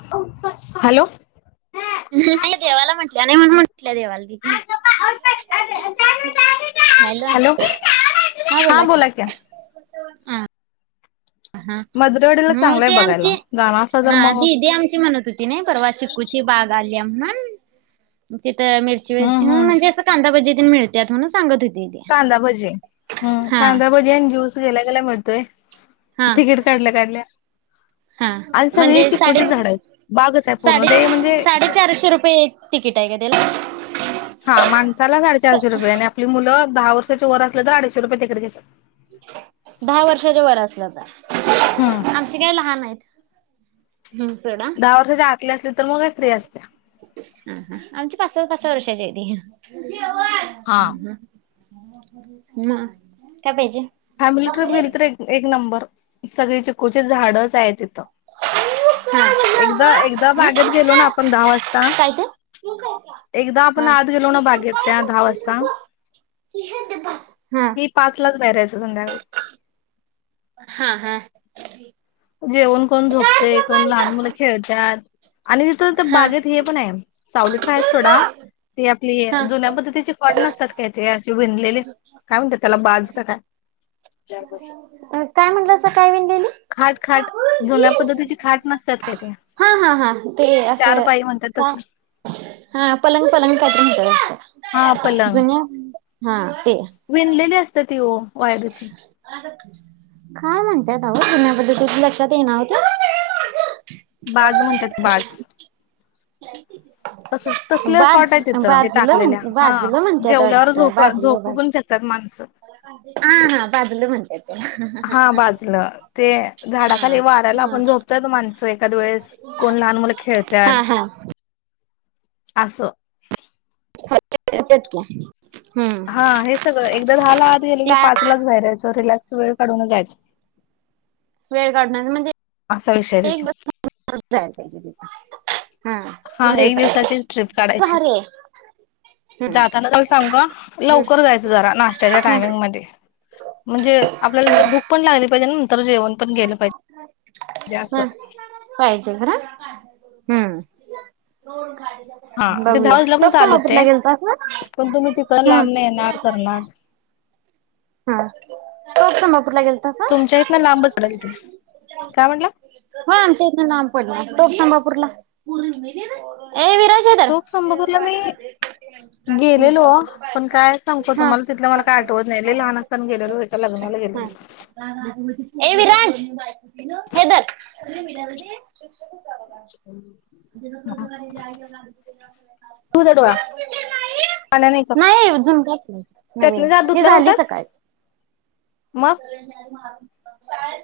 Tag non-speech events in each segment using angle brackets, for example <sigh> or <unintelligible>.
<unintelligible> Hello. नाही देवाला म्हंटलं नाही म्हण म्हटल्या देवाला <unintelligible> नाहीला हॅलो हा बोला की. हा. हा मधुरवाडीला मग चांगलंय ते बघायला आमची जाणार असला तर हा मग दीदी आमची म्हणत होती नाही परवा चिक्कूची बाग आली. <unintelligible> ते. त मिरची वेज हम्म अम्म हम्म म्हणजे अस कांदा भाजे. मिळतात म्हणून सांगत. होती ती कांदा भजी हम्म हा कांदा भजी आणि जूस. केला गला म्हतोय. हा तिकीट काढल्या काढल्या. हा आणि सगळी म्हणजे चिक्कुची साडे झाड आहेत बागच आहे पूर्ण साडे ते म्हणजे साडेचारशे रुपये तिकीट आहे का त्याला हा माणसाला साडेचारशे रुपये आणि आपली मुलं दहा वर्षाचे वर असल्या तर अडीचशे रुपये तिकडे घेतात. दहा वर्षाच्या वर असला तर. हम्म आमचे काय लहान आहेत. हम्म सोडा दहा वर्षाच्या आतली असले तर मग का फ्री असते. ह हा आमची पास पाचस वर्षाची हयातीया. हा हम्म हम् <unintelligible> ह काय पाहिजे. फॅमिली <unintelligible> ट्र्रीप गेली तर एक नंबर. सगळी चिकूचे झाडच आहेत. हा एकदा एकदा हं? बागेत गेलो ना आपण दहा वाजता, काय ते एकदा हा आपण आत गेलो ना बागेत त्या दहा वाजता हा मी पाच ला बरच. संध्याकाळी. हा हा. जेवण कोण झोपते कोण लहान मुलं खेळतात. आणि तिथं तर हा बागेत हे पण आहे, सावलीत रा आहे सोडा ते. आपली हा जुन्या पद्धतीची फॉट नसतात काय, ते असे भणलेले काय म्हणतात त्याला बाज का काय. काय म्हटलं अस काय विनलेली. खाट खाट जुन्या पद्धतीची खाट नसतात काय, ते हा हा हा ते चार असं पायी म्हणतात का तसले. हा पलंग पलंग काहीतरी हा म्हणतात पलांग. जुन्या हा. ते विणलेली असत ती ओ. वायरीची काय म्हणतय. हो पुु्या बद्दल तुझ लक्षात देणार होत <unintelligible> बाज म्हणतात बाज. ह <unintelligible> तसच तसले खॉट आहेत तिथं म्हणजे बाजलं टाकलेल्या म्हण हा बाजलं म्हणत्यात जेवल्यावर झोपं झोपू पण शकतात माणसं. आ हा बाजलं म्हणत्यात. त्याला हा बाजलं ते झाडाखाली वाऱ्याला आपण झोपतात माणसं एखाद वेळेस कोण लहान मुलं हा हा खेळत्यात. हा आसं. <inaudible> हम्म हा हे सगळं एकदा दहाला आात गेलं की त्या पाचलाच बाहेरयचं रिलॅक्स स वेळ काढूनच जायच. वेळ काढण्याच म्हणजे एक तिथे <unintelligible> जायाय पाहिजे तिथ. हा एक दिवसाचीच ट्रिप काढायची भारी आहे हम्म जाताना जरा सांगा हम्म लवकर जायचं जरा नष्ट्याच्या टायमिंग हम्म मध्ये म्हणजे आपल्याला जर भुक पण लागली पाहिजे न असं. हा पाहिजे खर. हम्म. हा ते दहा बघूया वाजला पण टोप चाल होते संभापूरला गेलतास ना पण तुम्ही तिकड लांबन हम्म येणार करणार. हा टॉफ संंबापूरला गेलतासा तुमच्या इथन लांबच पडल ते. काय म्हटला? हां आमच्या इतन लांब पडनार टॉफ संबापूर. <inaudible> ए विराज हे धर टोक संबपूरला मी हम् गेलेलो पण काय सांगतो हा. तुम्हाला तिथलं मला काय आठवत नाही लय लहान असताना गेलेलो एका लग्नाला गेलेलो. हा ए विराज. हे धर. धुजा डोळा पाण्याने हे करतो नाही अजून काहीच नाही, नवीन. चटणीचा हात धुतला झाली नव्हतास सकाळी. मग शाळेत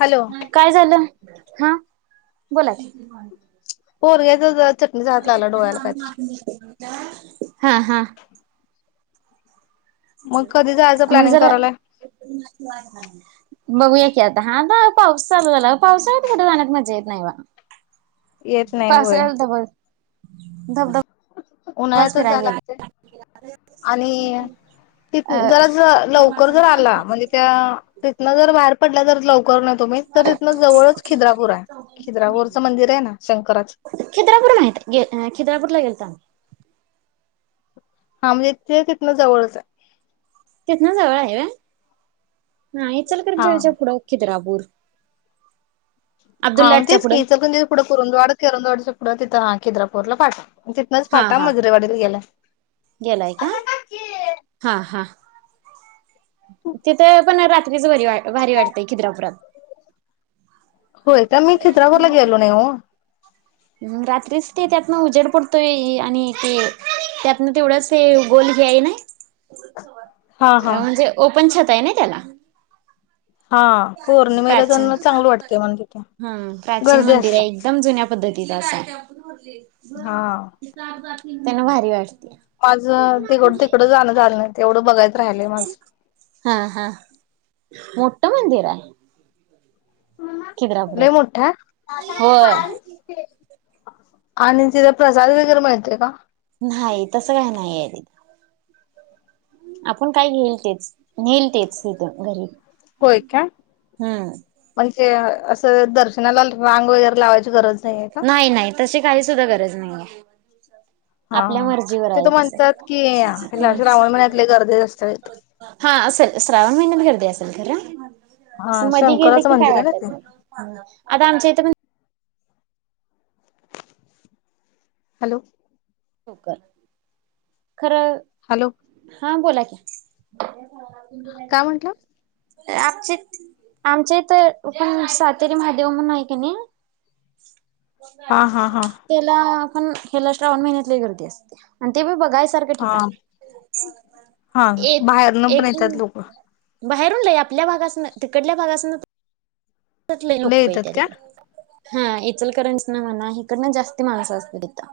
हॅलो काय झालं? हा बोला कि. पोरग्याचं जर हा हा. मग कधी जायचं मग प्लॅनिंग जरा करायलाय बघूया की आता हा ना. पाऊस चालू झाला पावसाळ्यात तर कुठ जाण्यात मज्या येत नाही वा. येत नाही पास होय <unintelligible> धब धब. उन्हाळ्यातच जाया लागतंय आणि तिथं अ जरास लवकर जर आला म्हणजे त्यां तिथनं जर बाहेर पडल्या जर ज. लवकर न तुम्ही तर तथनं जवळच खिद्रापूर हाय खिद्रापूरचं मंदिर हाय ना शंकर. खिद्रापूर माहित गे हा गे खिद्रापूर ला गेलता हा म्हणजे इथे तिथन जवळच आहे तेथना जवळ आहे वय हा हा इचलकरंजी च्या पुढ ओ खिद्रापूर बर हा मग तेच की इचलकरंजी च्या पुढ कुरुंदवाड च्या पुढं तिथं ह खिद्रापूर पाठव तिथनच हा फाटा हा मजरेवाडी ला गेलाय गेलाय का हा हा तिथे पण रात्रीच भारी वाटते खिद्रापुरात होय का मी खिद्रापूरला गेलो नाही ओ. रात्रीच ते त्यातनं उजेड पडतोय आणि ते त्यातन तेवढंच हे गोल घ्याय नाही हा हा म्हणजे पंछत आहे ना त्याला हा पौर्णिमेला प्राचीन जण चांगल वाटते म्हण तिथे गर्दी असत ददी द अस हब हा त्यांना भारी वाटते माझं तिकड तिकडं जाणं झालं नाही तेवढं बघायचं राहिलंय माझं. हा हा मोठा. मंदिर आहे. खिद्रापुरात लई मोठ हाय? होय आणि तिथ प्रसाद वगैरे मिळते का? नाही तसं काय नाहीय त आपण काय घेईल तेच. नेल तेच तिथ घरी होय काय? हम्म. म्हणजे असं दर्शनाला रांग वगैरे लावायची गरज आहे का? नाही नाही तशी काही सुद्धा गरज नाहीये. <inaudible> आपल्या हा. मर्जीवर आहे तिथं म्हणतात की ह्याला तस श्रावण महिन्यात लय गर्दी असते तिथं. <inaudible> हा असेल श्रावण महिन्यात गर्दी अस घरा. हा असं मध गेलं शंकराचं की काय मंदिर आहे ना ते वाटतात नाही, आता आमच्या इथ पण हॅलो. हो कर. खरं हॅलो हा बोला की. <unintelligible> काय म्हंटला? आचे आमच्या इथं पण सातेरी महादेव मंदीर आहे कणी हा हा हा. त्याला पण ह्याला श्रापण महिन्यात. लई गर्दी असती. अण ते बि बघायच हा हा आहे. एक बाहेरन पण येतात एकदम लोक. बाहेरून लई आपल्या भागासन, तिकडल्या भागासन त लय लोक येतात येत्या काय? तिकडे. हा इचलकरांच ना म्हणा इकडन जास्ती माणसं असतील तिथ.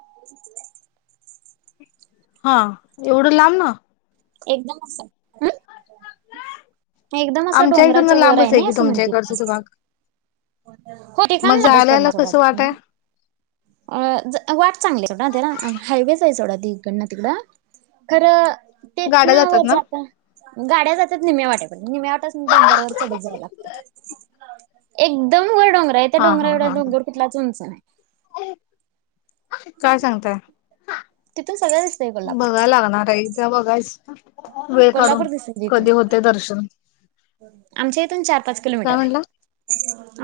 हा एवढं लांब न? एकदम असं एकदम असं आमच्या इकडनं डोंगराच्या वर आहे लांबच ना की असं तुमच्या मंदिर ते. इकडचं तो भाग. हो <inaudible> मग जायला यायला कसं वाट आहे वाट चांगलीड हायवे नाही सोडा ते इकडं तिकडं खरं गाड्या तिथनं जातात वर ना? जाता गाड्या जातात निम्यावाटे पण निम्यावाट्याास डंगर ववर चढत जायला लागतात. एकदम <inaudible> डोंगरा आहे त्या हा डंगरा हा एवढा हा डोंगर किथलाच उंच नाई. काय सांगताय? तिथून सगळं दिसतंय कोल्हापूर बघा लागणार आहेथ बघायच. वेळ काढून कोल्हापूर दिस इथून कधी होते दर्शन आमच्या इथून चार पाच किलोमीटर काय आहे. म्हणला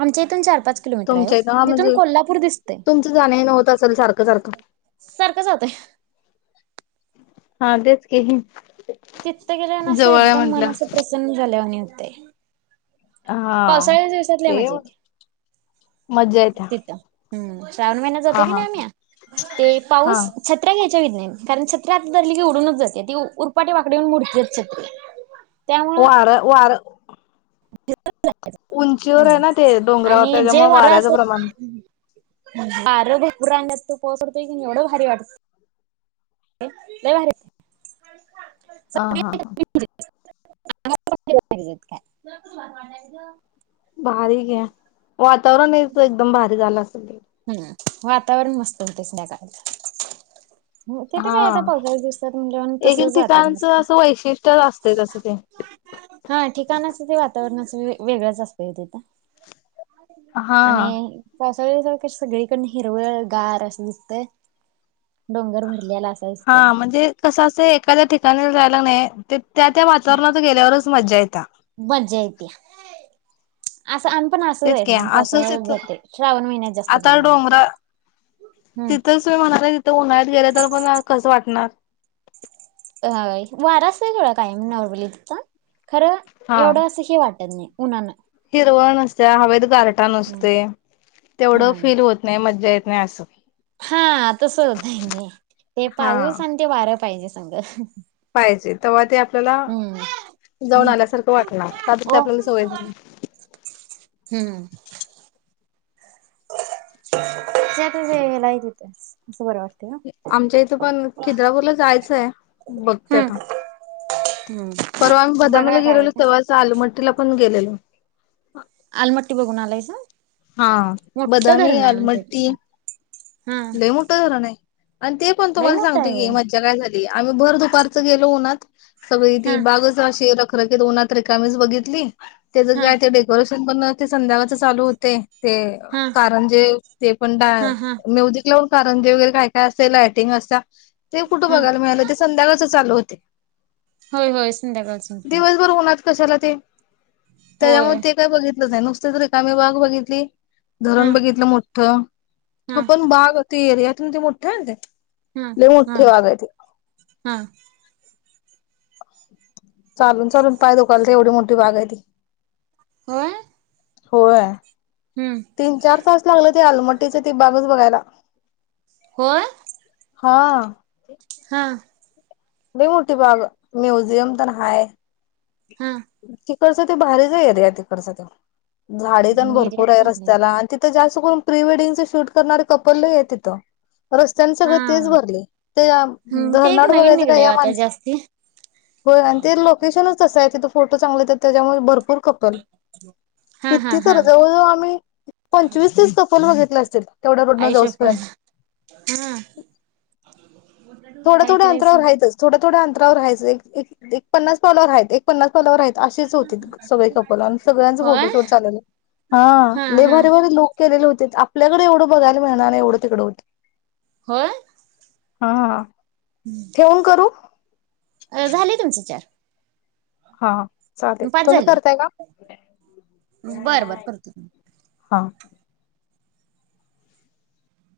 आमच्या इथून चार पाच किलोमीटर आहे तुमच्या इथं हा तिथून म्हणजे कोल्हापूर दिसते तुमचं जाणं येणं होत असेल सारखं सारखं सारखं जातोय. हा देेत कही. तितथ गेल्या असं एकदम मन असं प्रसन्न झाल्यावाणी होत. ते. हा तेव येते मजा येत. हम्. श्रावण महिन्यात जातो की नाही आम््या ते हा पाऊस छत्र्या घ्यायच्या व नाही कारण छत्रे आता धली की उडूनच जात ती उरपाटी वाकडीऊन मुडती छत्री. त्यामुळं वर वर उंचीवर आहे हम्म ना ते डोंगरावर त्याच्यामुळे वाऱ्याचं प्रमाण बार भरपूर रांगत तू पोहतडतो की एवढं भारी वाटत लय भारी हा हा हा का बारीक आहे वातावरण आहे तर एकदम भारीक झालं अस हम्म वातावरण मस्त होतेच नकाळच तिथे हा काय आता पावसाळी दिवसात म्हणजे एक एक तसच वातावरण ठिकाणचं असत असं वैशिष्ट्य असते तसं ते हा ठिकाणाच ते वातावरणच वेगळांच असत तथ हा आणि कस का <inaudible> सगळीकड हिरवळ गार असं दिसतय डोंगर भरलेला असा हा दिसतय म्हणजे कसं एखाद्या ठिकाणी राहिला नाही ते त्या त्या वातावरणाात गेल्यावरच खू मजाेतता मज्जा येत असं पण असंच तेच आहे की नाही असंच पासळ इथ जाते श्रावण महिन्यात जास्त आता प्रमाणात डोंगरा हम्म तिथंच मी म्हणाले उन्हाळ्यात गेले तर पण कस वाटणार ह वारा अस केवड काय नॉर्मली तिं खरं एवढं असंही वाटत नाही उनाला. हिरव नसत, हवेत गारटा नसते, तेवढं हम्म फील होत नाही मज्ज नाही अस. हा तस ते हा पाऊस आणि ते वार पाहिजे. चांग <inaudible> पाहिजे तेव्हा ते, आपल्याला जाऊन हम्म आल्यासारखं वाटणार का तर ते ओ आपल्याला सवय झाली. हम्म <unintelligible> आमच्या इथं पण खिद्रापूरला जायचंय बघते आता. हम्म परवा आम्ही बदामला बघा काय गेलेलो, होते. तेव्हाच अलमट्टीला पण गेलेलो. आलमट्टी बघून आलायस. हा बदामी आलमट्टी, हा लई मोठे धरण आहे. आणि ते पण लय तुम्हा मोठं सांगतो आहे होय. की मज्जा काय झाली. भर दुपारच गेलो ऊनात, सगळी ती हा बागाच अशी खर तर उन्हात रिकाम्यीच बगितली. हा त्याचं आहे ते डेकोरेशन. पण ते संध्याकाळच चालू होते. ते हा कारंजे ते पण डा हा हा कारंजे वगैरे काय काय असेल लायटिंग असत्या. ते कुठं हा बघायला मिळाला ते संध्याकाळच चालू होते. होय होय संध्याकाळच. दिवसभर उन्हात कशाला ते, त्याच्यामुळे होय ते काय बगितले आहे नुसतेच रिकामी बाग बघितली. हा धरण बघितलं मोठ <unintelligible> हा आपण बाग ते एरियात ते मोठे आहे ते. हम् लय मोठी हम बाग आहे ती हम! चालून चालून पाय दुखतात एवढी मोठी बाग आहे ती. हा होय तीन चार तास लागलेत आलमटीच ते बागच बघायला होय हा हा नाही मोठी बाग म्युझियम ते हाय हा <unintelligible> तसं ते भारीचे एरिया तिकडचं झाडे पण एरियात भरपूर आहे चांगले आहेत रस्त्याला आणि तिथं जास्त करून प्री वेडिंग च शूट करणारे कपल आहे तिथं रस्त्यांने सगळं तेच हा भरले ते हम्म ते एक धरणड नवीन बघायचं काय निघलय या आता माणस जास्ती होय आणि ते लोकेशनच तिथे फोटो चांगले त्याच्यामुळे भरपूर कपल हा हा किती हा तर जवळ जवळ आम्ही पंचवीस तीस कपल बघितला असेल तेवढ्या रोडन आई जाऊस शपथ पर्यंत हा काय थोडथोड्या अंतरावर करायचं रायच थो थोड्या अंतरावर रायच एक एक पन्नास पावलावर आहेत एक पन्नास पाववर आहे अशेच होती बघ सगळे कपल सगळ्यांच होय फोटोशूट चालेलं हा लय भरे भरे लोक केलेले होते आपल्याकडे एवढं बघायला मिळणार एवढं तिकड होत होय हा ठेवून करू अ झाले तुमचे चार हा चालेल पाच तुम्ही झाले करताय का बरं बरं करतो. हा